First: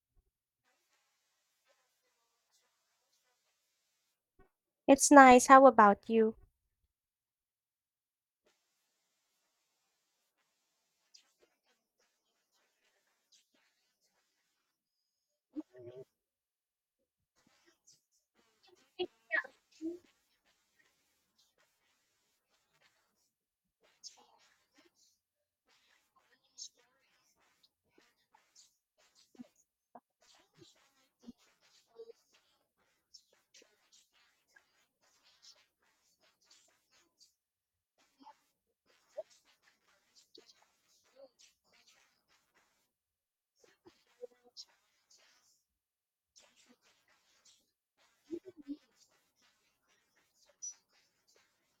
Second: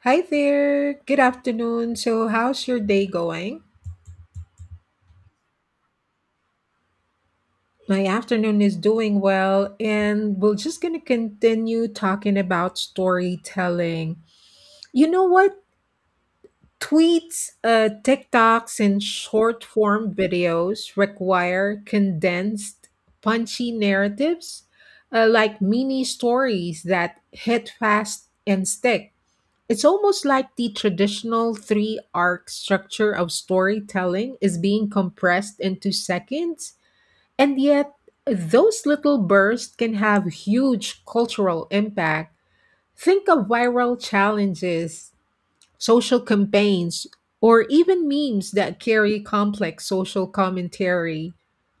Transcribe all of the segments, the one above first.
Hi there. Good afternoon. So, how's your day going? It's nice. How about you? My afternoon is doing well, and we're just going to continue talking about storytelling. You know what? Tweets, TikToks, and short form videos require condensed, punchy narratives, like mini stories that hit fast and stick. It's almost like the traditional three arc structure of storytelling is being compressed into seconds, and yet those little bursts can have huge cultural impact. Think of viral challenges, social campaigns, or even memes that carry complex social commentary.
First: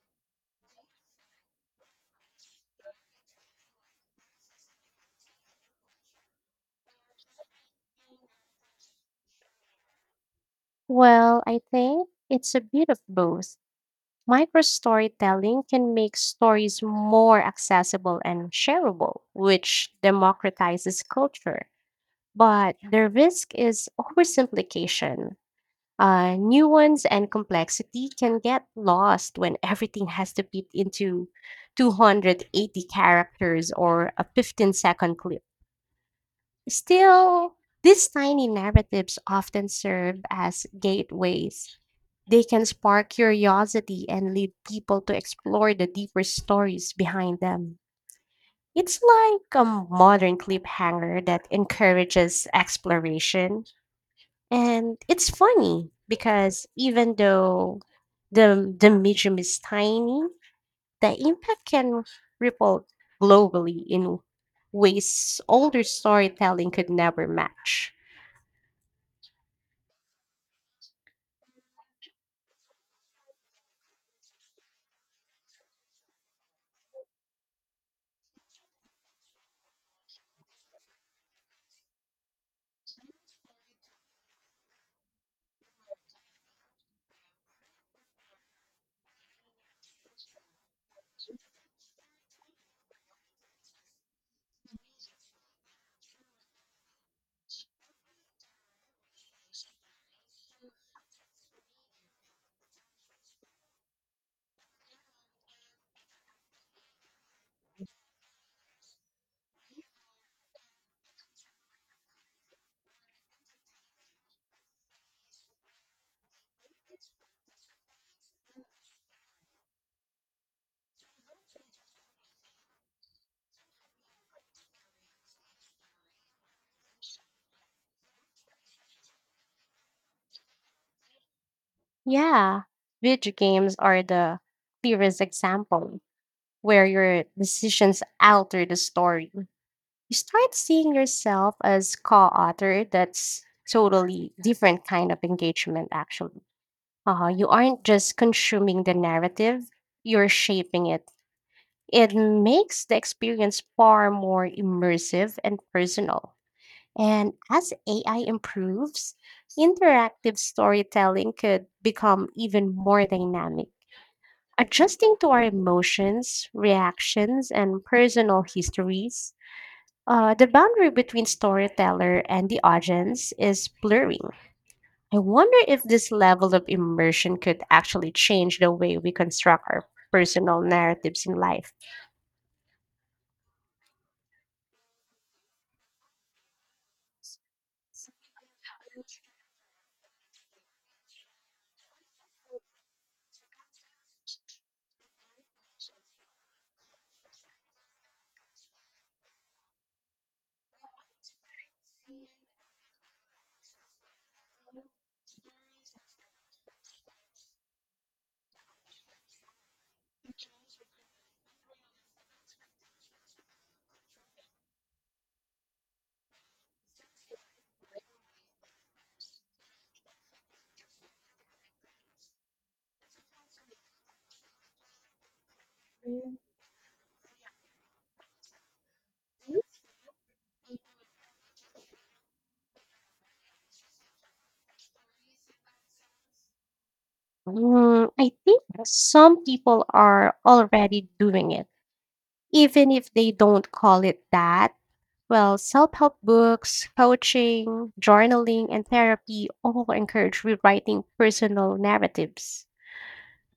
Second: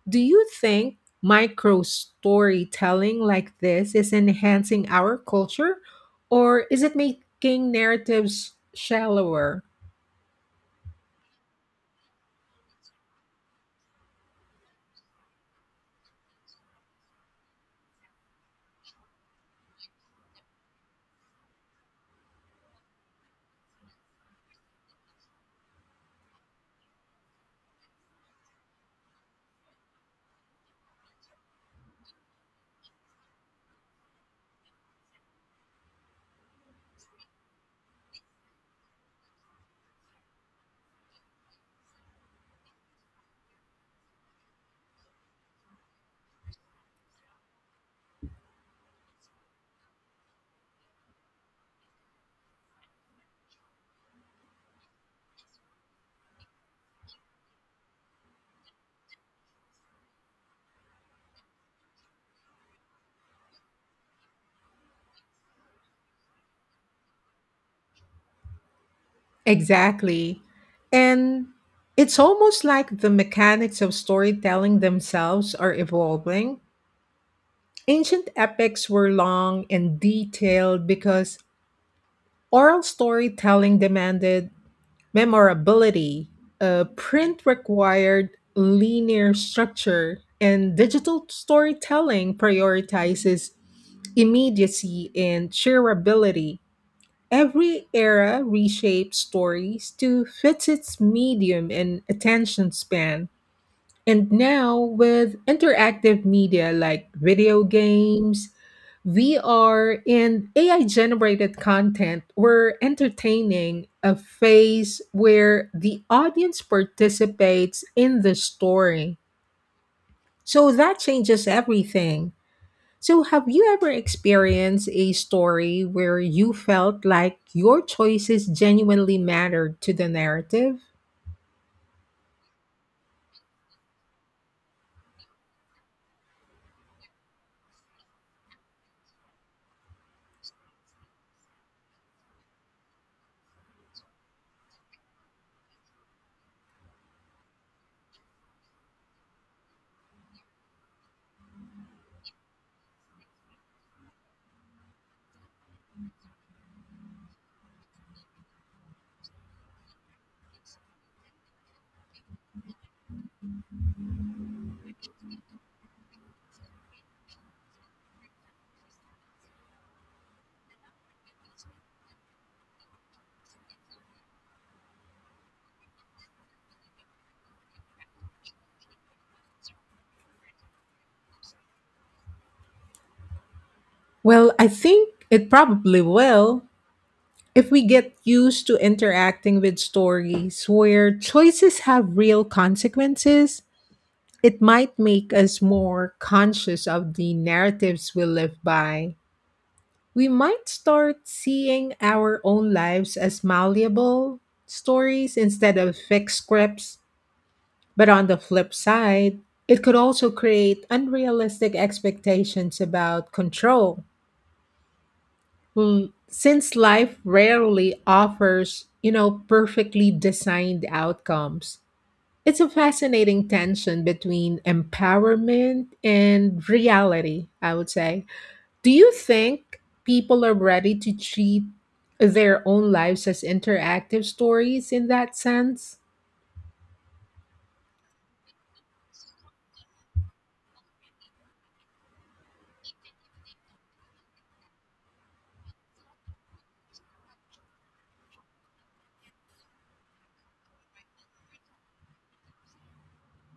Do you think micro storytelling like this is enhancing our culture, or is it making narratives shallower? Well, I think it's a bit of both. Micro storytelling can make stories more accessible and shareable, which democratizes culture. But the risk is oversimplification. Nuance and complexity can get lost when everything has to fit into 280 characters or a 15-second clip. Still, these tiny narratives often serve as gateways. They can spark curiosity and lead people to explore the deeper stories behind them. It's like a modern cliffhanger that encourages exploration. And it's funny because even though the medium is tiny, the impact can ripple globally in ways older storytelling could never match. Exactly. And it's almost like the mechanics of storytelling themselves are evolving. Ancient epics were long and detailed because oral storytelling demanded memorability. Print required linear structure, and digital storytelling prioritizes immediacy and shareability. Every era reshapes stories to fit its medium and attention span. And now, with interactive media like video games, VR, and AI generated content, we're entertaining a phase where the audience participates in the story. So that changes everything. So, have you ever experienced a story where you felt like your choices genuinely mattered to the narrative? Yeah, video games are the clearest example where your decisions alter the story. You start seeing yourself as co-author. That's totally different kind of engagement, actually. You aren't just consuming the narrative; you're shaping it. It makes the experience far more immersive and personal. And as AI improves, interactive storytelling could become even more dynamic, adjusting to our emotions, reactions, and personal histories. The boundary between storyteller and the audience is blurring. I wonder if this level of immersion could actually change the way we construct our personal narratives in life. Well, I think it probably will. If we get used to interacting with stories where choices have real consequences, it might make us more conscious of the narratives we live by. We might start seeing our own lives as malleable stories instead of fixed scripts. But on the flip side, it could also create unrealistic expectations about control. Well, since life rarely offers, you know, perfectly designed outcomes, it's a fascinating tension between empowerment and reality, I would say. Do you think people are ready to treat their own lives as interactive stories in that sense? I think some people are already doing it, even if they don't call it that. Well, self help books, coaching, journaling, and therapy all encourage rewriting personal narratives.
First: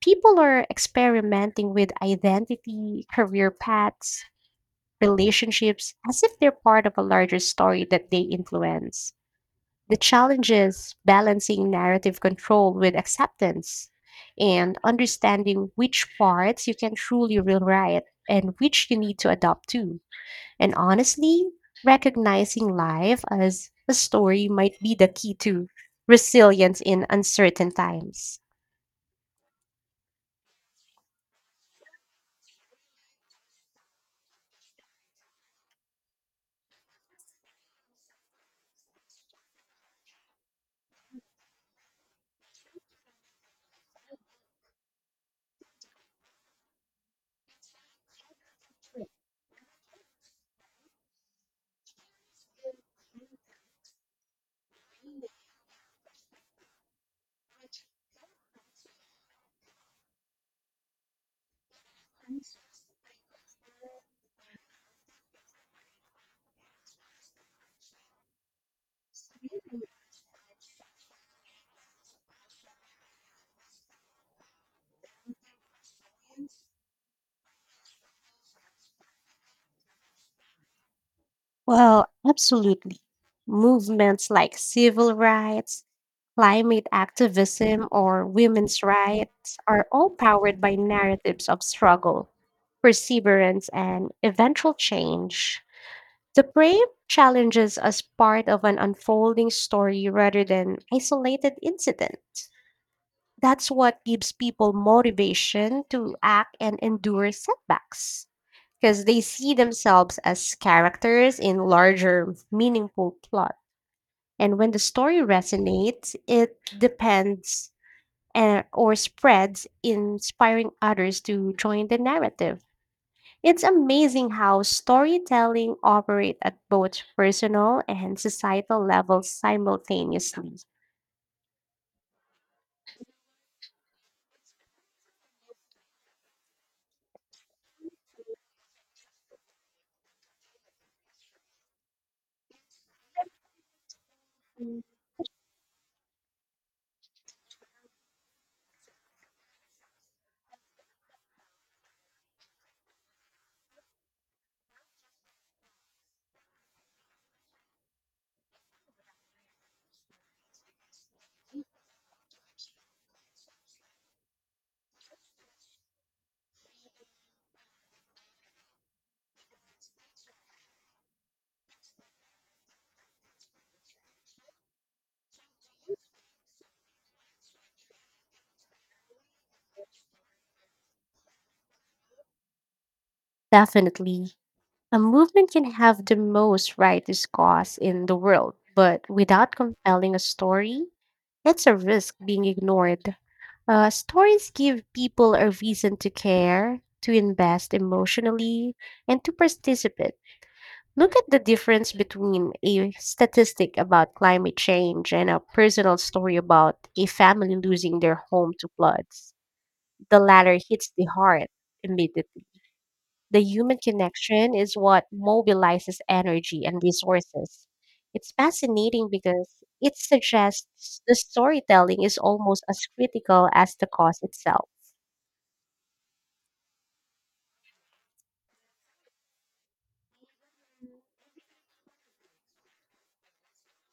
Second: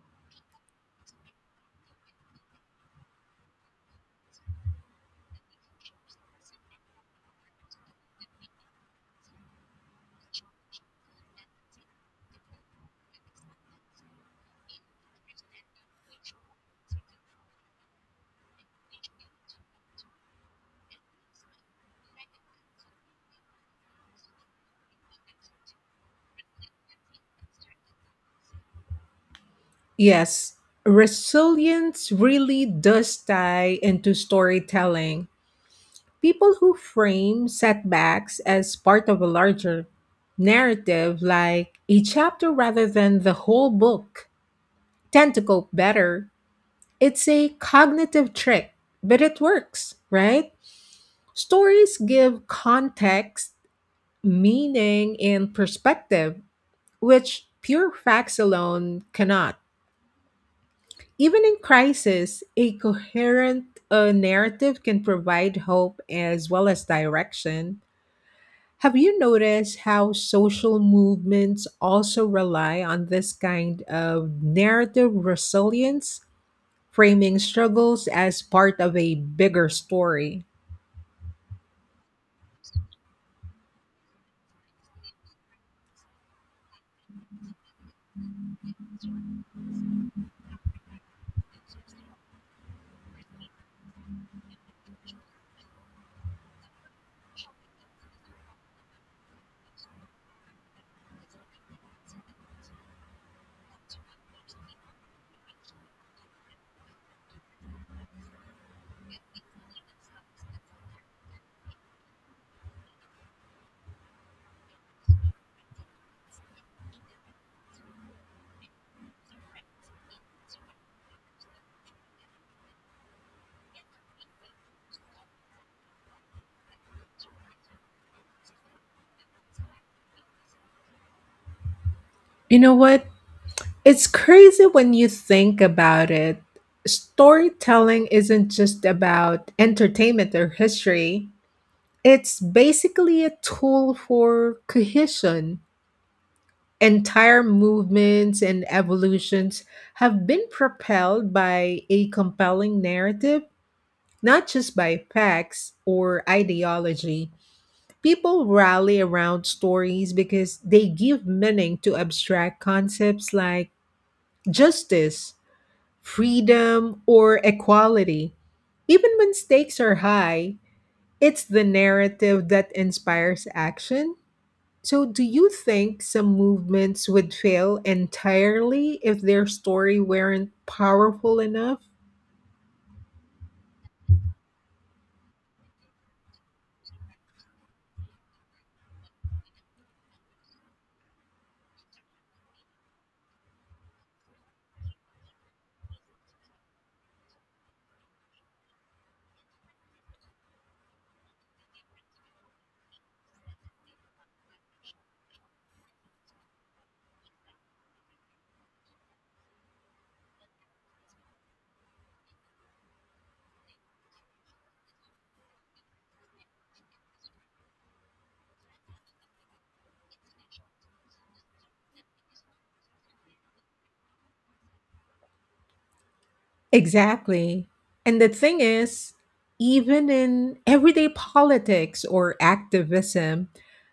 People are experimenting with identity, career paths, relationships as if they're part of a larger story that they influence. The challenge is balancing narrative control with acceptance and understanding which parts you can truly rewrite and which you need to adopt to. And honestly, recognizing life as a story might be the key to resilience in uncertain times. Yes, resilience really does tie into storytelling. People who frame setbacks as part of a larger narrative, like a chapter rather than the whole book, tend to cope better. It's a cognitive trick, but it works, right? Stories give context, meaning, and perspective, which pure facts alone cannot. Even in crisis, a coherent narrative can provide hope as well as direction. Have you noticed how social movements also rely on this kind of narrative resilience, framing struggles as part of a bigger story? Well, absolutely. Movements like civil rights, climate activism, or women's rights are all powered by narratives of struggle, perseverance, and eventual change. The brave challenges as part of an unfolding story rather than isolated incident. That's what gives people motivation to act and endure setbacks because they see themselves as characters in larger meaningful plot, and when the story resonates it depends and, or spreads inspiring others to join the narrative. It's amazing how storytelling operates at both personal and societal levels simultaneously. You know what? It's crazy when you think about it. Storytelling isn't just about entertainment or history, it's basically a tool for cohesion. Entire movements and evolutions have been propelled by a compelling narrative, not just by facts or ideology. People rally around stories because they give meaning to abstract concepts like justice, freedom, or equality. Even when stakes are high, it's the narrative that inspires action. So, do you think some movements would fail entirely if their story weren't powerful enough? Definitely. A movement can have the most righteous cause in the world, but without compelling a story, it's a risk being ignored. Stories give people a reason to care, to invest emotionally, and to participate. Look at the difference between a statistic about climate change and a personal story about a family losing their home to floods. The latter hits the heart immediately. The human connection is what mobilizes energy and resources. It's fascinating because it suggests the storytelling is almost as critical as the cause itself. Exactly. And the thing is, even in everyday politics or activism,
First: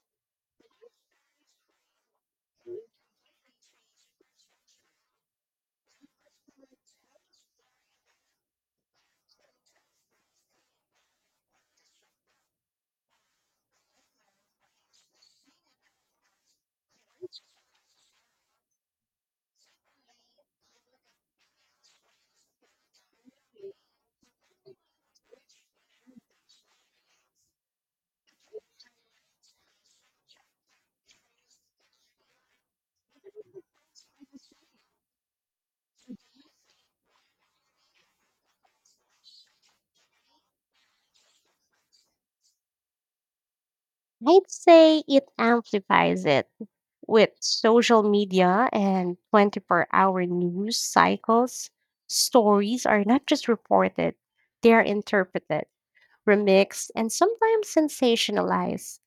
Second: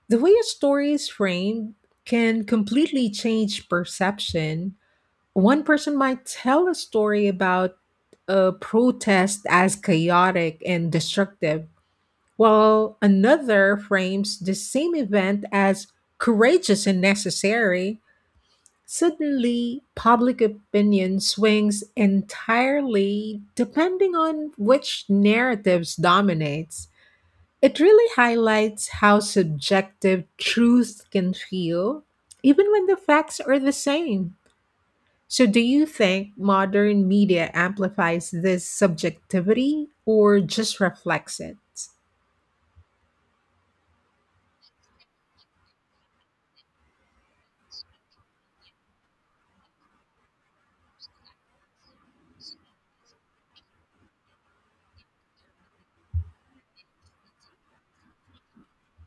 the way a story is framed can completely change perception. One person might tell a story about a protest as chaotic and destructive while another frames the same event as courageous and necessary. Suddenly public opinion swings entirely depending on which narratives dominates. It really highlights how subjective truth can feel, even when the facts are the same. So, do you think modern media amplifies this subjectivity or just reflects it? I'd say it amplifies it with social media and 24-hour news cycles. Stories are not just reported, they are interpreted, remixed, and sometimes sensationalized.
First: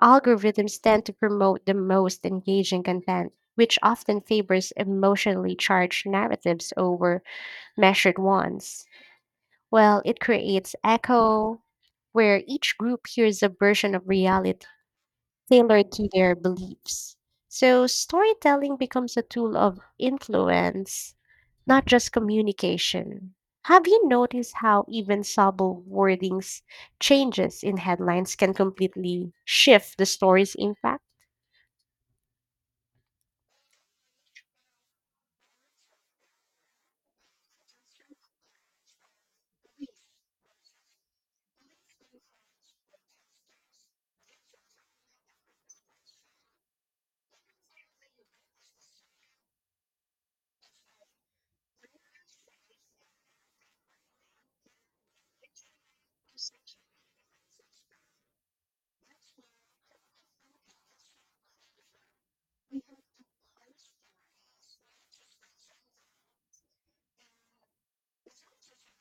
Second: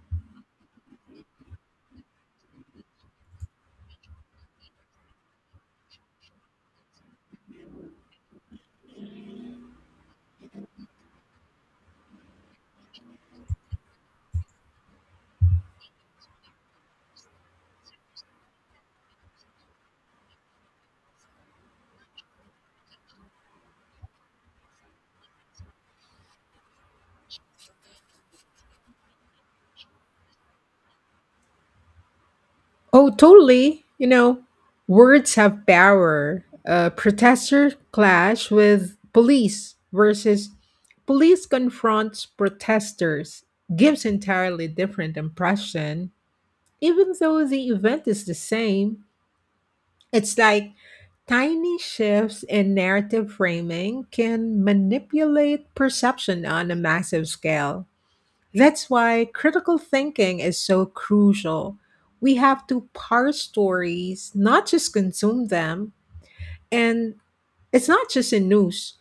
Algorithms tend to promote the most engaging content, which often favors emotionally charged narratives over measured ones. Well, it creates echo, where each group hears a version of reality tailored to their beliefs. So, storytelling becomes a tool of influence, not just communication. Have you noticed how even subtle wordings changes in headlines can completely shift the story's impact? Oh, totally. You know, words have power. Protester clash with police versus police confronts protesters gives entirely different impression. Even though the event is the same, it's like tiny shifts in narrative framing can manipulate perception on a massive scale. That's why critical thinking is so crucial. We have to parse stories, not just consume them. And it's not just in news,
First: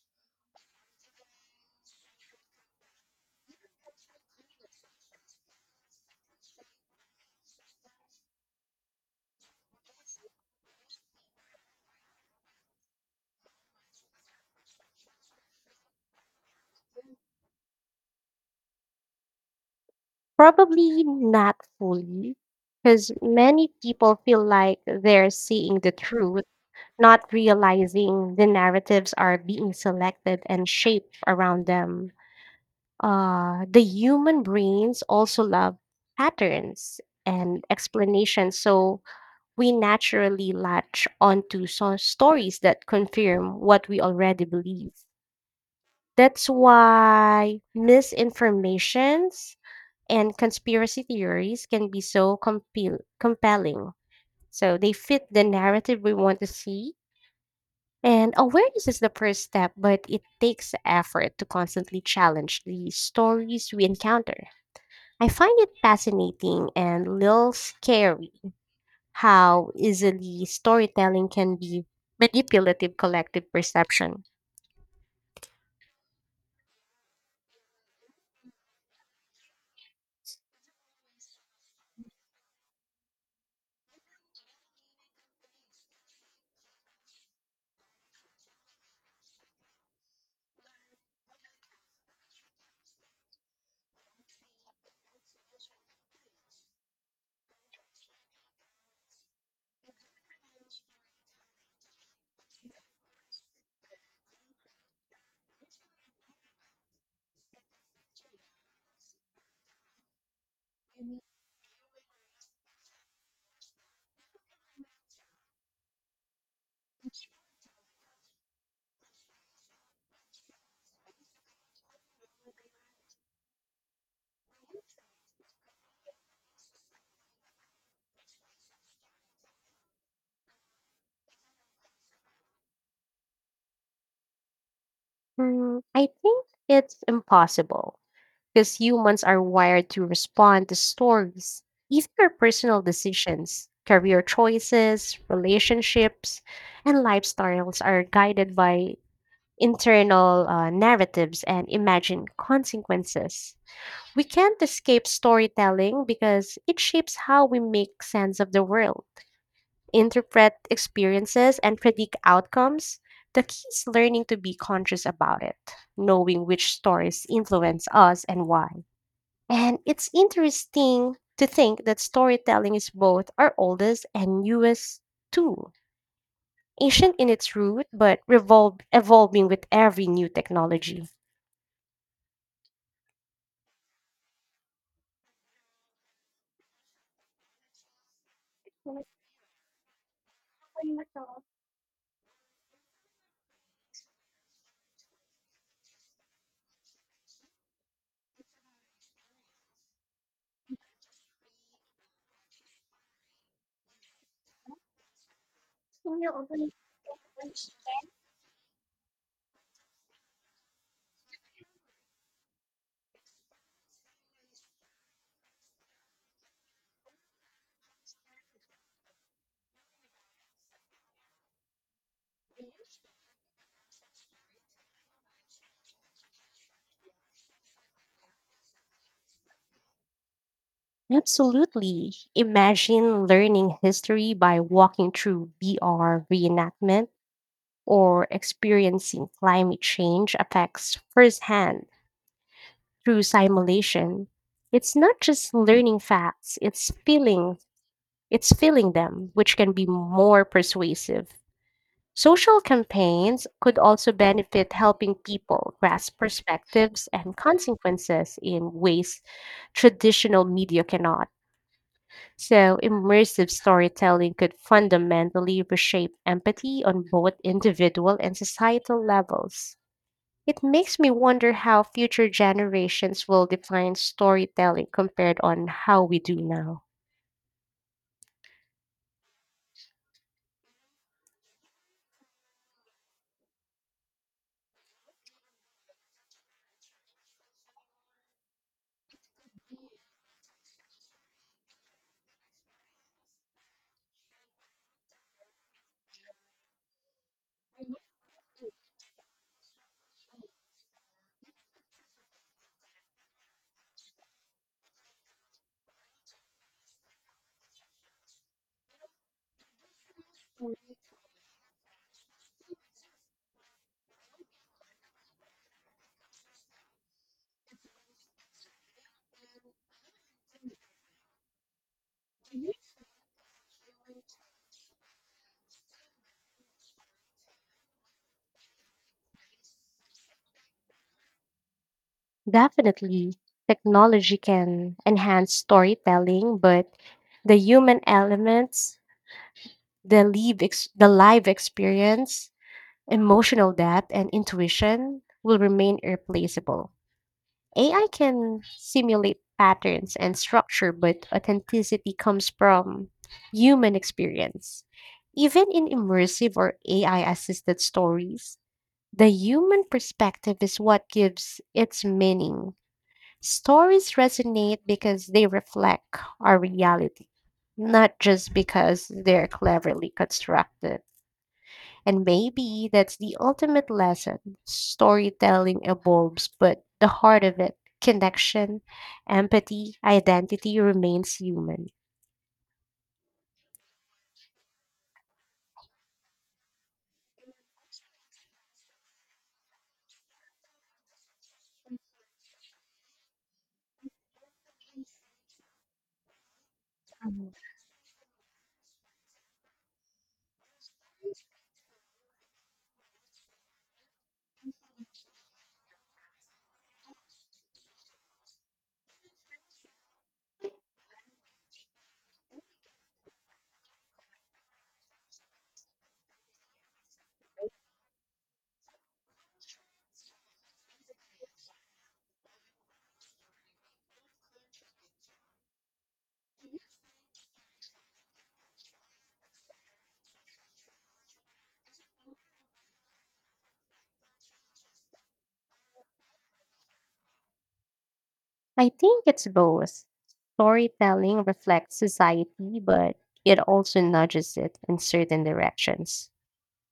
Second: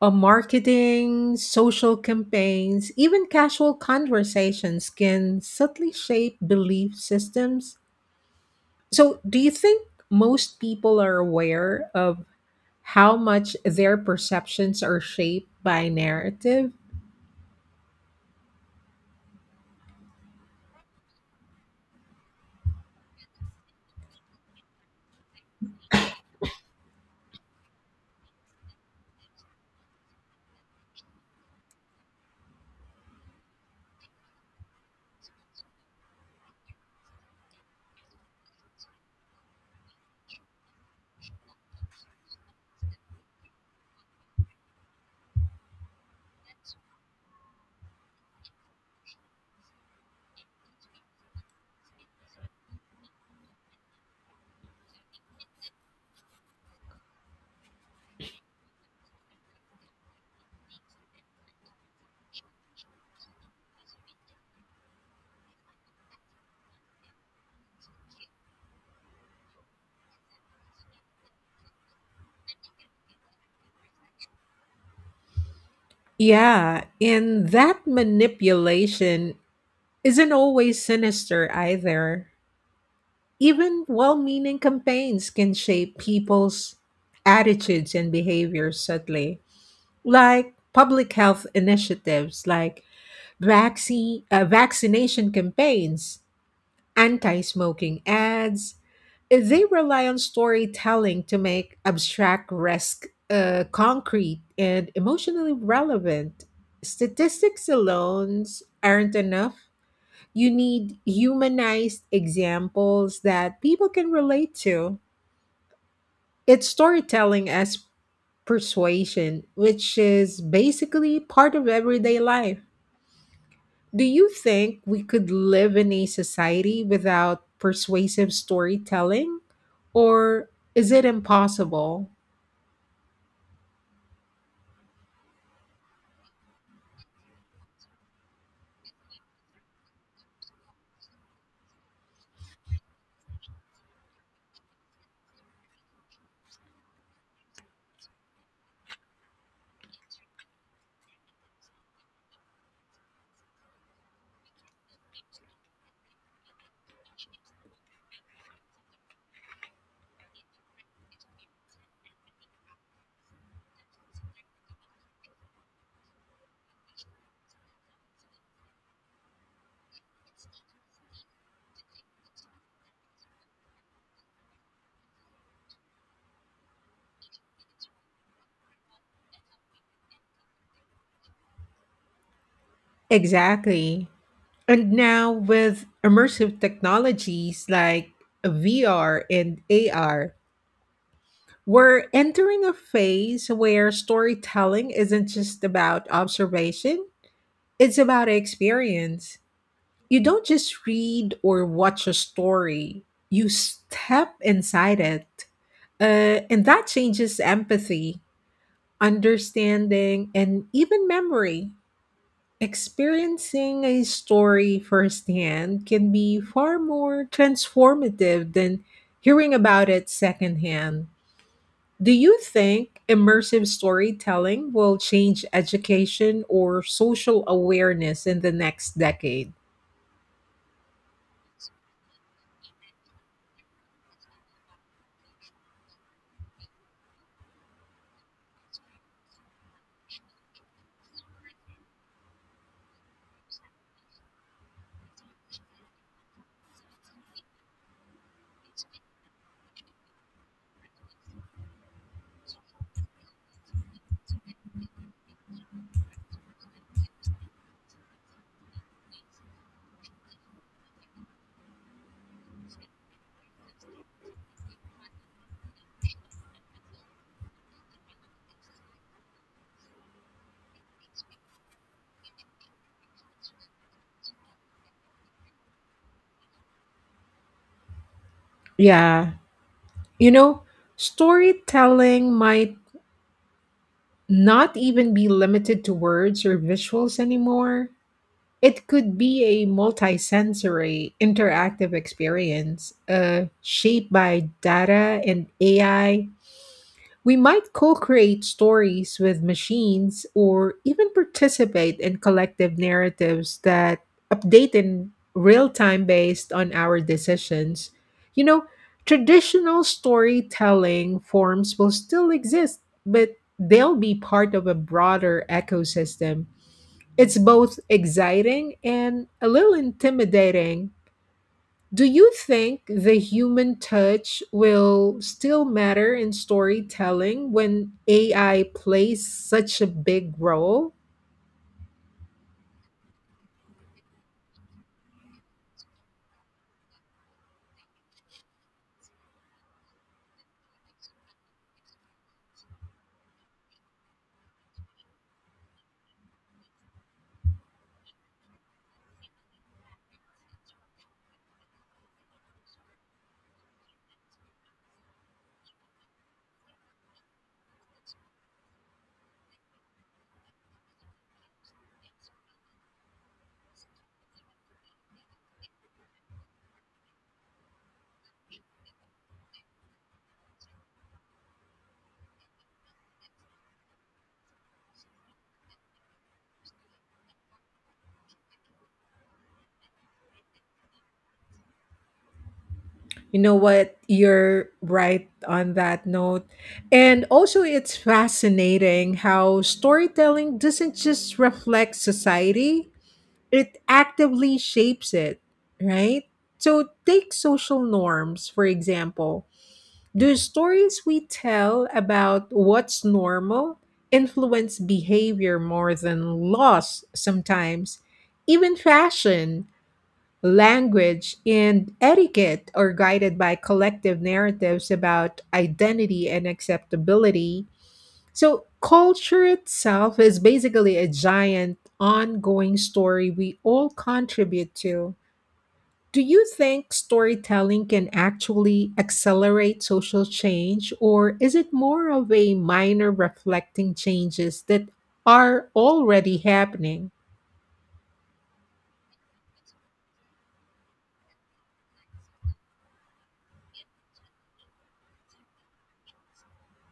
marketing, social campaigns, even casual conversations can subtly shape belief systems. So, do you think most people are aware of how much their perceptions are shaped by narrative? Probably not fully, because many people feel like they're seeing the truth, not realizing the narratives are being selected and shaped around them. The human brains also love patterns and explanations, so we naturally latch onto stories that confirm what we already believe. That's why misinformations and conspiracy theories can be so compelling. So they fit the narrative we want to see. And awareness is the first step, but it takes effort to constantly challenge the stories we encounter. I find it fascinating and a little scary how easily storytelling can be manipulative collective perception. Yeah, and that manipulation isn't always sinister either. Even well meaning campaigns can shape people's attitudes and behaviors subtly, like public health initiatives, like vaccination campaigns, anti smoking ads. They rely on storytelling to make abstract risk concrete and emotionally relevant. Statistics alone aren't enough. You need humanized examples that people can relate to. It's storytelling as persuasion, which is basically part of everyday life. Do you think we could live in a society without persuasive storytelling? Or is it impossible? I think it's impossible because humans are wired to respond to stories, even our personal decisions, career choices, relationships, and lifestyles are guided by internal narratives and imagined consequences. We can't escape storytelling because it shapes how we make sense of the world, interpret experiences, and predict outcomes. The key is learning to be conscious about it, knowing which stories influence us and why. And it's interesting to think that storytelling is both our oldest and newest tool, ancient in its root, but evolving with every new technology. Exactly. And now with immersive technologies like VR and AR, we're entering a phase where storytelling isn't just about observation, it's about experience. You don't just read or watch a story, you step inside it. And that changes empathy, understanding, and even memory. Experiencing a story firsthand can be far more transformative than hearing about it secondhand. Do you think immersive storytelling will change education or social awareness in the next decade? Absolutely. Imagine learning history by walking through VR reenactment or experiencing climate change effects firsthand through simulation. It's not just learning facts, it's feeling. It's filling them, which can be more persuasive. Social campaigns could also benefit helping people grasp perspectives and consequences in ways traditional media cannot. So, immersive storytelling could fundamentally reshape empathy on both individual and societal levels. It makes me wonder how future generations will define storytelling compared on how we do now. Yeah. You know, storytelling might not even be limited to words or visuals anymore. It could be a multisensory, interactive experience shaped by data and AI. We might co create stories with machines or even participate in collective narratives that update in real time based on our decisions. You know, traditional storytelling forms will still exist, but they'll be part of a broader ecosystem. It's both exciting and a little intimidating. Do you think the human touch will still matter in storytelling when AI plays such a big role? Definitely, technology can enhance storytelling, but the human elements, the live experience, emotional depth, and intuition will remain irreplaceable. AI can simulate patterns and structure, but authenticity comes from human experience. Even in immersive or AI assisted stories, the human perspective is what gives its meaning. Stories resonate because they reflect our reality, not just because they're cleverly constructed. And maybe that's the ultimate lesson. Storytelling evolves, but the heart of it, connection, empathy, identity remains human. You know what? You're right on that note. And also, it's fascinating how storytelling doesn't just reflect society, it actively shapes it, right? So, take Mhm. social norms, for example. Do stories we tell about what's normal influence behavior more than laws sometimes? Even fashion, language, and etiquette are guided by collective narratives about identity and acceptability. So, culture itself is basically a giant, ongoing story we all contribute to. Do you think storytelling can actually accelerate social change, or is it more of a minor reflecting changes that are already happening? I think it's both. Storytelling reflects society, but it also nudges it in certain directions.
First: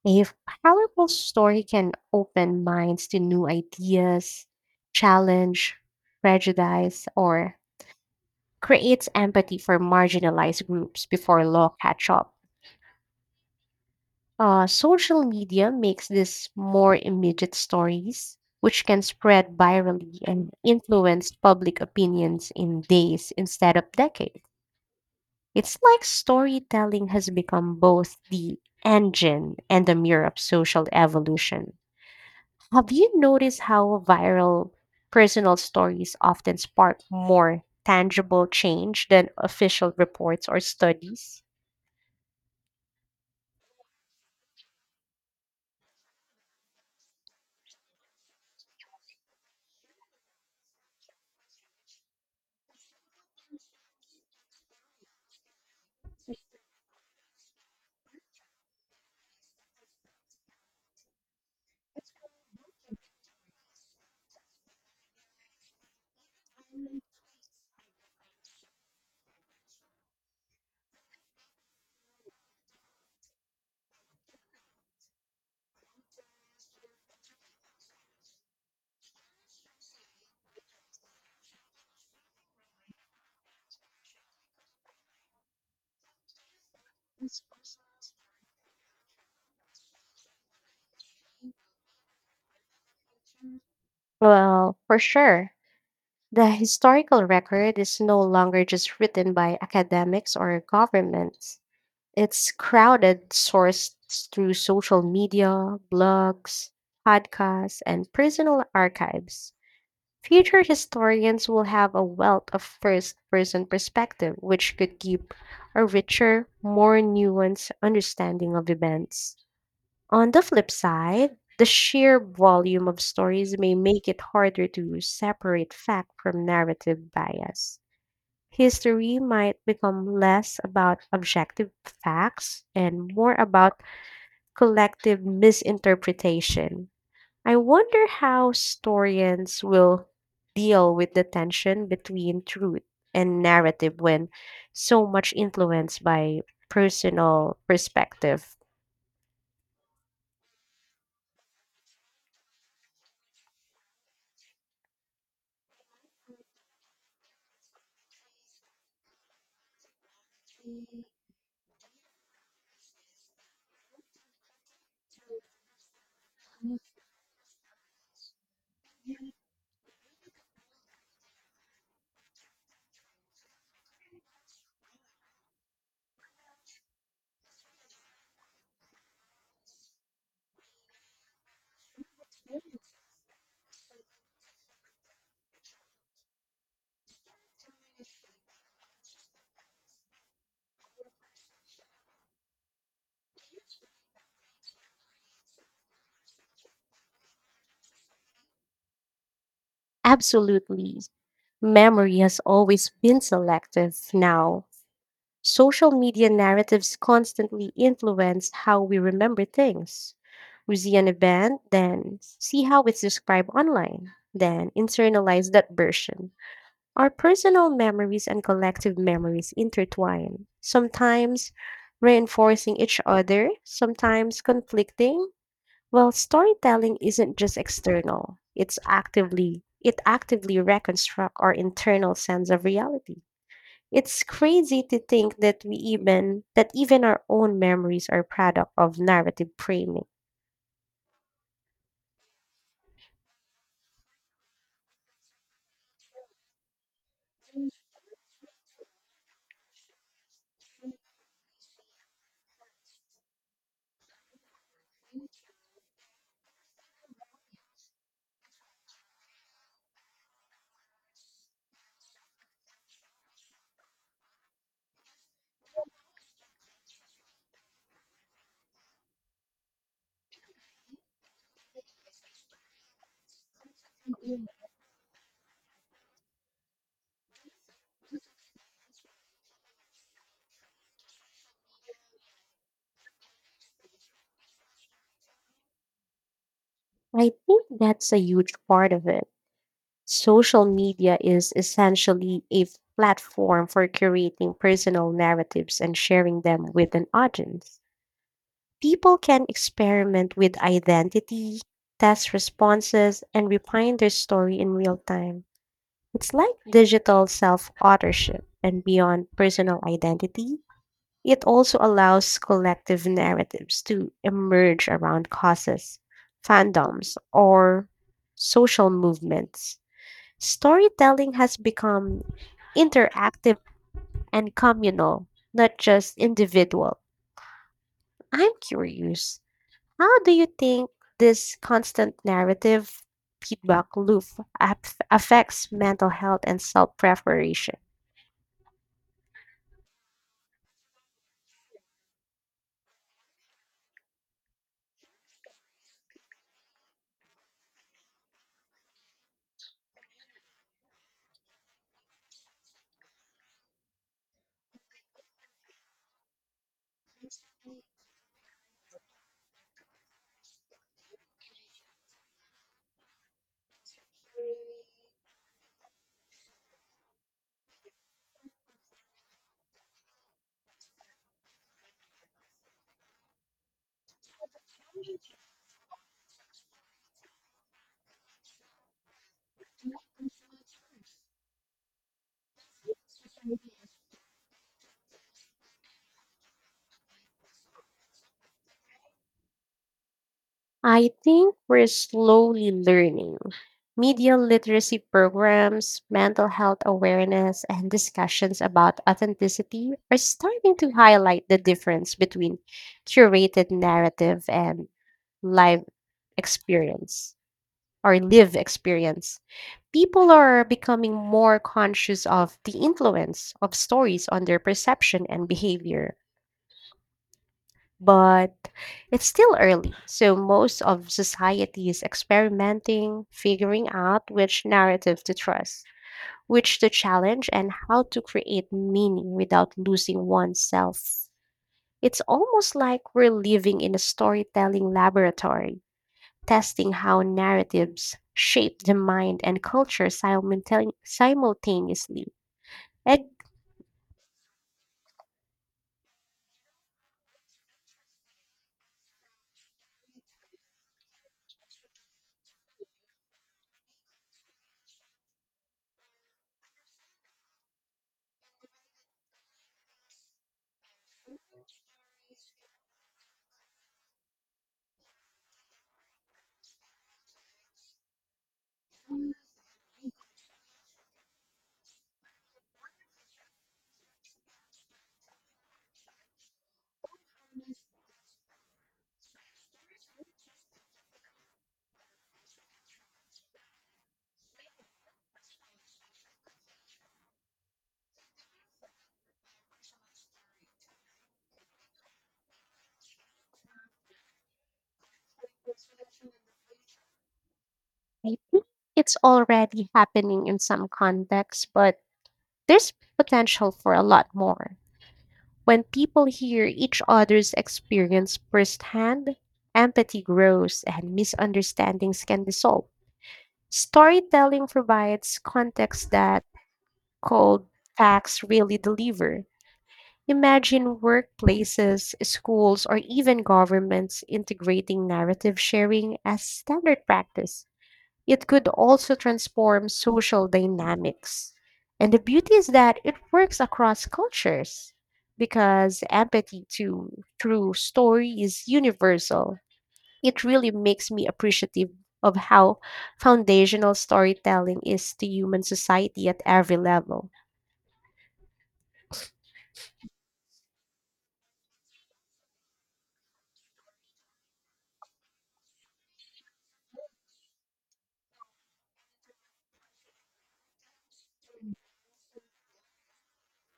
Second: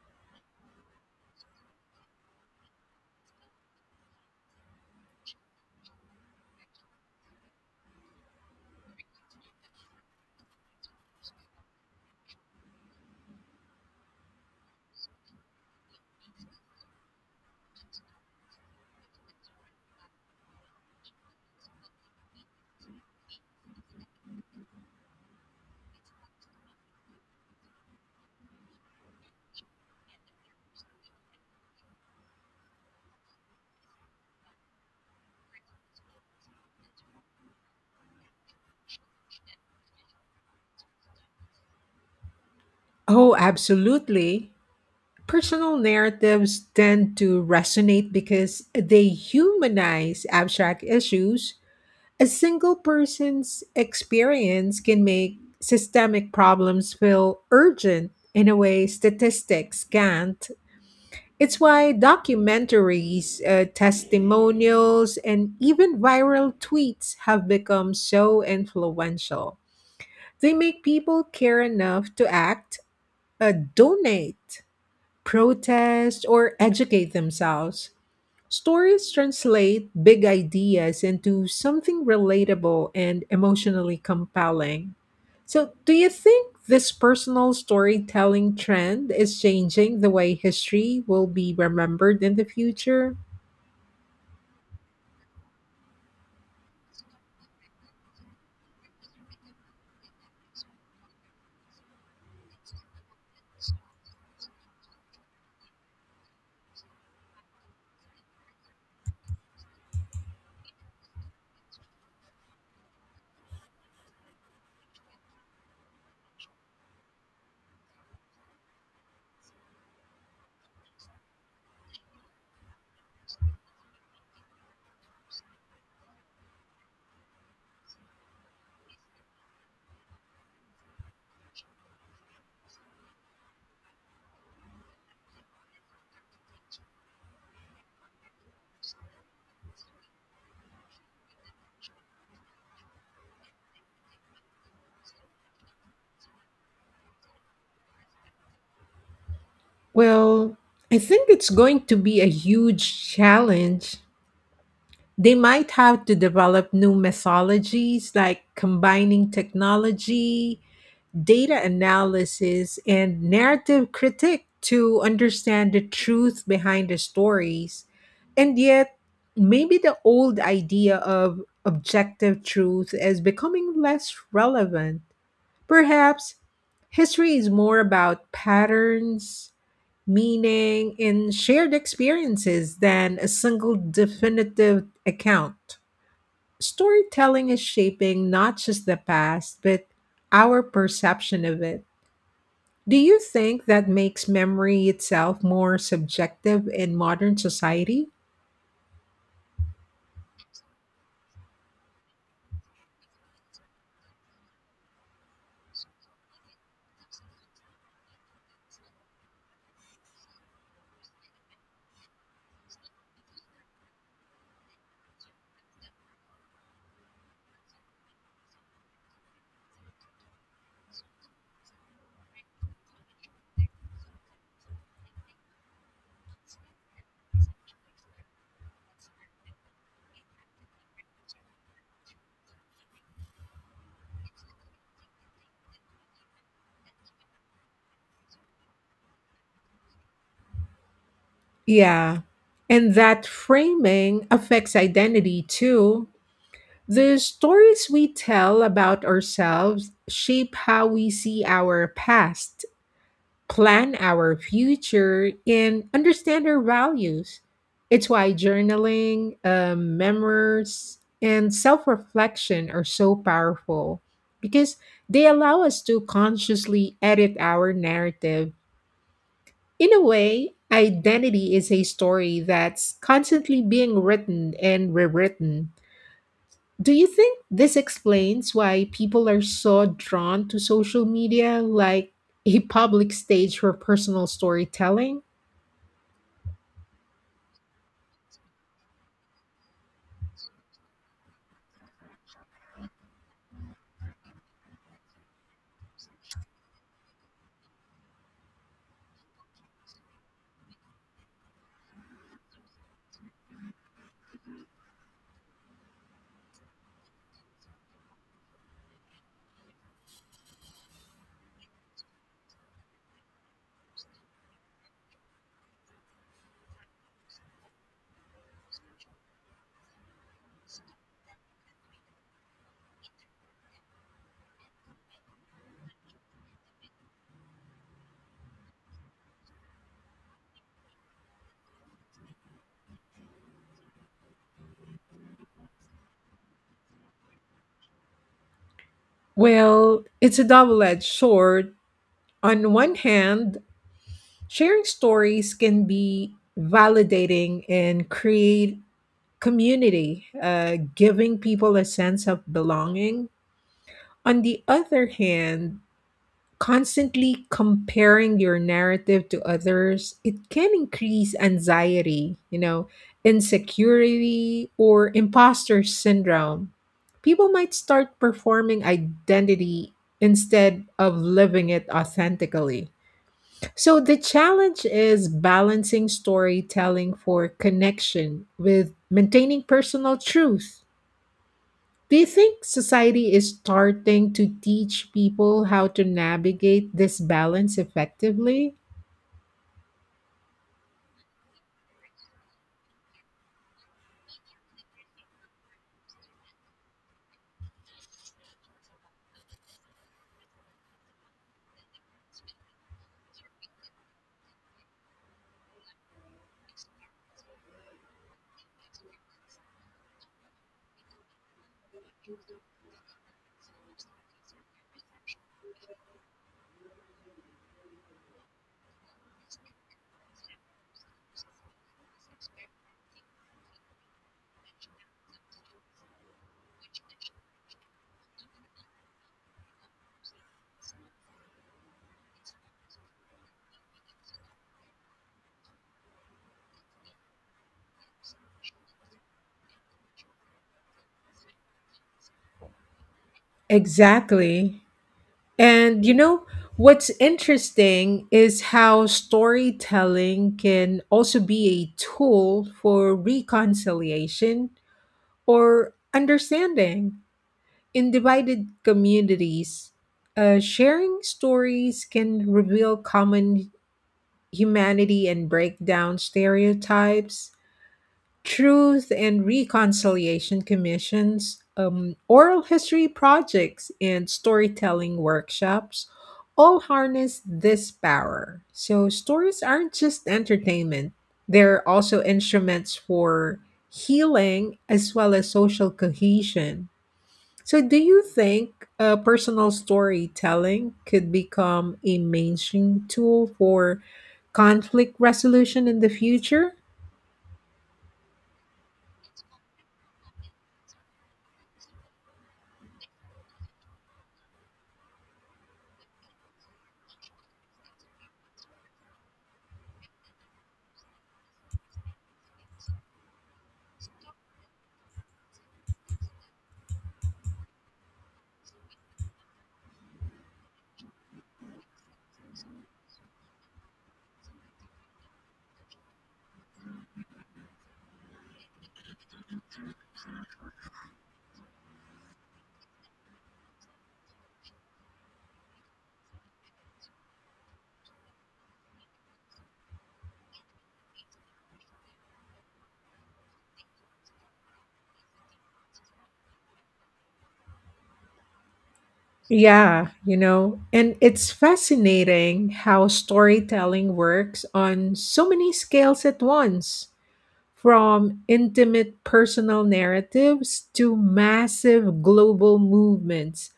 A powerful story can open minds to new ideas, challenge prejudice, or creates empathy for marginalized groups before law catch up. Social media makes this more immediate stories, which can spread virally and influence public opinions in days instead of decades. It's like storytelling has become both the engine and the mirror of social evolution. Have you noticed how viral personal stories often spark more tangible change than official reports or studies? Oh, absolutely. Personal narratives tend to resonate because they humanize abstract issues. A single person's experience can make systemic problems feel urgent in a way statistics can't. It's why documentaries, testimonials, and even viral tweets have become so influential. They make people care enough to act, donate, protest, or educate themselves. Stories translate big ideas into something relatable and emotionally compelling. So, do you think this personal storytelling trend is changing the way history will be remembered in the future? Well, for sure. The historical record is no longer just written by academics or governments. It's crowded sourced through social media, blogs, podcasts, and personal archives. Future historians will have a wealth of first person perspective, which could give a richer, more nuanced understanding of events. On the flip side, the sheer volume of stories may make it harder to separate fact from narrative bias. History might become less about objective facts and more about collective misinterpretation. I wonder how historians will deal with the tension between truth and narrative when so much influenced by personal perspective. Well, I think it's going to be a huge challenge. They might have to develop new mythologies like combining technology, data analysis, and narrative critique to understand the truth behind the stories. And yet, maybe the old idea of objective truth is becoming less relevant. Perhaps history is more about patterns, meaning, and shared experiences than a single definitive account. Storytelling is shaping not just the past, but our perception of it. Do you think that makes memory itself more subjective in modern society? Absolutely. Memory has always been selective now. Social media narratives constantly influence how we remember things. We see an event, then see how it's described online, then internalize that version. Our personal memories and collective memories intertwine, sometimes reinforcing each other, sometimes conflicting. Well, storytelling isn't just external. It actively reconstruct our internal sense of reality. It's crazy to think that we even that even our own memories are product of narrative framing. Yeah. And that framing affects identity too. The stories we tell about ourselves shape how we see our past, plan our future, and understand our values. It's why journaling, memoirs, and self reflection are so powerful because they allow us to consciously edit our narrative. In a way, identity is a story that's constantly being written and rewritten. Do you think this explains why people are so drawn to social media like a public stage for personal storytelling? I think that's a huge part of it. Social media is essentially a platform for creating personal narratives and sharing them with an audience. People can experiment with identity, test responses, and refine their story in real time. It's like digital self authorship, and beyond personal identity, it also allows collective narratives to emerge around causes, fandoms, or social movements. Storytelling has become interactive and communal, not just individual. I'm curious, how do you think this constant narrative feedback loop affects mental health and self preparation? Well, it's a double edged sword. On one hand, sharing stories can be validating and create community, giving people a sense of belonging. On the other hand, constantly comparing your narrative to others, it can increase anxiety, you know, insecurity, or imposter syndrome. People might start performing identity instead of living it authentically. So the challenge is balancing storytelling for connection with maintaining personal truth. Do you think society is starting to teach people how to navigate this balance effectively? I think we're slowly learning media literacy programs, mental health awareness, and discussions about authenticity are starting to highlight the difference between curated narrative and live experience live experience. People are becoming more conscious of the influence of stories on their perception and behavior. But it's still early, so most of society is experimenting, figuring out which narrative to trust which the challenge and how to create meaning without losing oneself. It's almost like we're living in a storytelling laboratory, testing how narratives shape the mind and culture simultaneously. And Exactly. And you know, what's interesting is how storytelling can also be a tool for reconciliation or understanding. In divided communities, sharing stories can reveal common humanity and break down stereotypes. Truth and Reconciliation Commissions, oral history projects, and storytelling workshops all harness this power. So, stories aren't just entertainment, they're also instruments for healing as well as social cohesion. So, do you think personal storytelling could become a mainstream tool for conflict resolution in the future? I think it's already happening in some contexts, but there's potential for a lot more. When people hear each other's experience firsthand, empathy grows and misunderstandings can dissolve. Storytelling provides context that cold facts really deliver. Imagine workplaces, schools, or even governments integrating narrative sharing as standard practice. It could also transform social dynamics. And the beauty is that it works across cultures because empathy to through story is universal. It really makes me appreciative of how foundational storytelling is to human society at every level. Yeah, you know, and it's fascinating how storytelling works on so many scales at once, from intimate personal narratives to massive global movements.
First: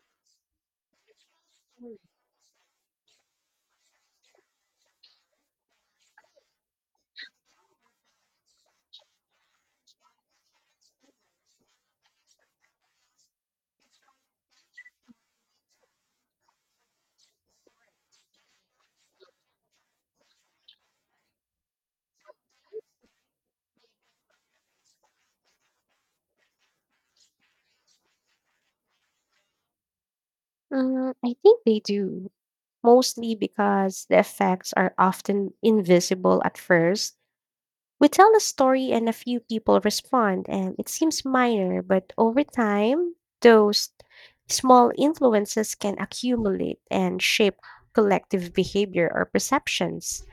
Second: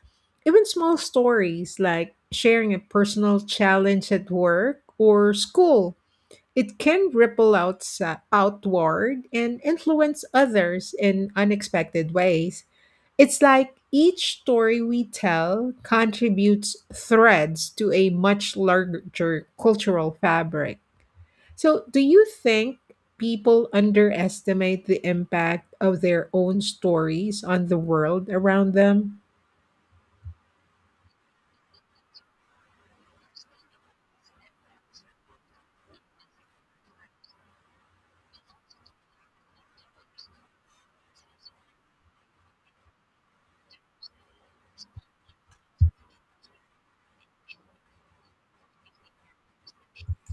Even small stories like sharing a personal challenge at work or school, it can ripple outward and influence others in unexpected ways. It's like each story we tell contributes threads to a much larger cultural fabric. So, do you think people underestimate the impact of their own stories on the world around them? I think they do, mostly because the effects are often invisible at first. We tell a story and a few people respond, and it seems minor, but over time, those small influences can accumulate and shape collective behavior or perceptions.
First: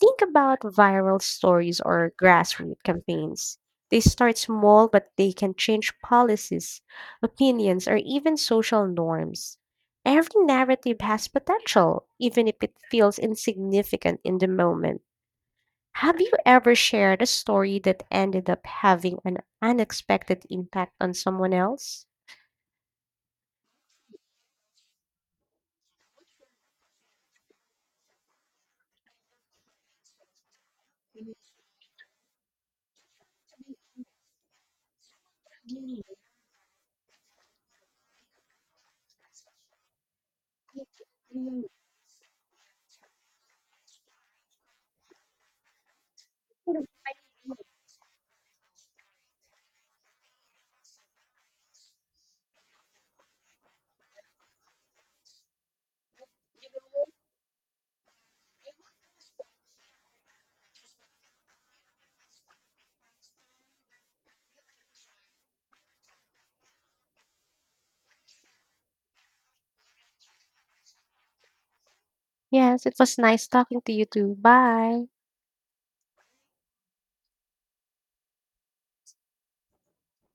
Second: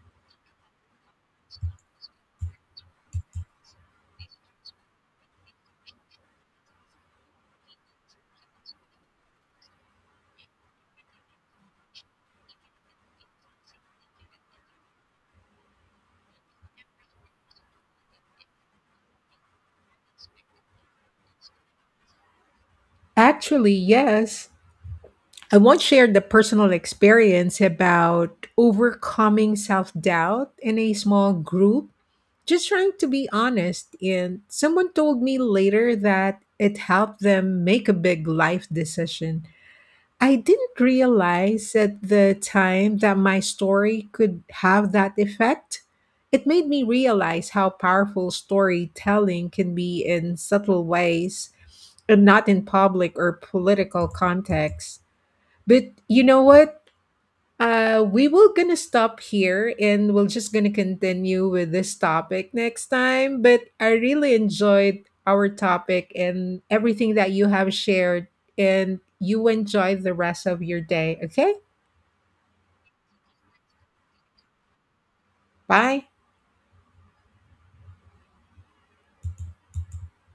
Think about viral stories or grassroots campaigns. They start small, but they can change policies, opinions, or even social norms. Every narrative has potential, even if it feels insignificant in the moment. Have you ever shared a story that ended up having an unexpected impact on someone else? Actually, yes. I once shared the personal experience about overcoming self doubt in a small group, just trying to be honest. And someone told me later that it helped them make a big life decision. I didn't realize at the time that my story could have that effect. It made me realize how powerful storytelling can be in subtle ways and not in public or political contexts. But you know what? We will gonna stop here and we're just gonna continue with this topic next time. But I really enjoyed our topic and everything that you have shared, and you enjoy the rest of your day. Okay, Yes, it was nice talking to you too. Bye. bye.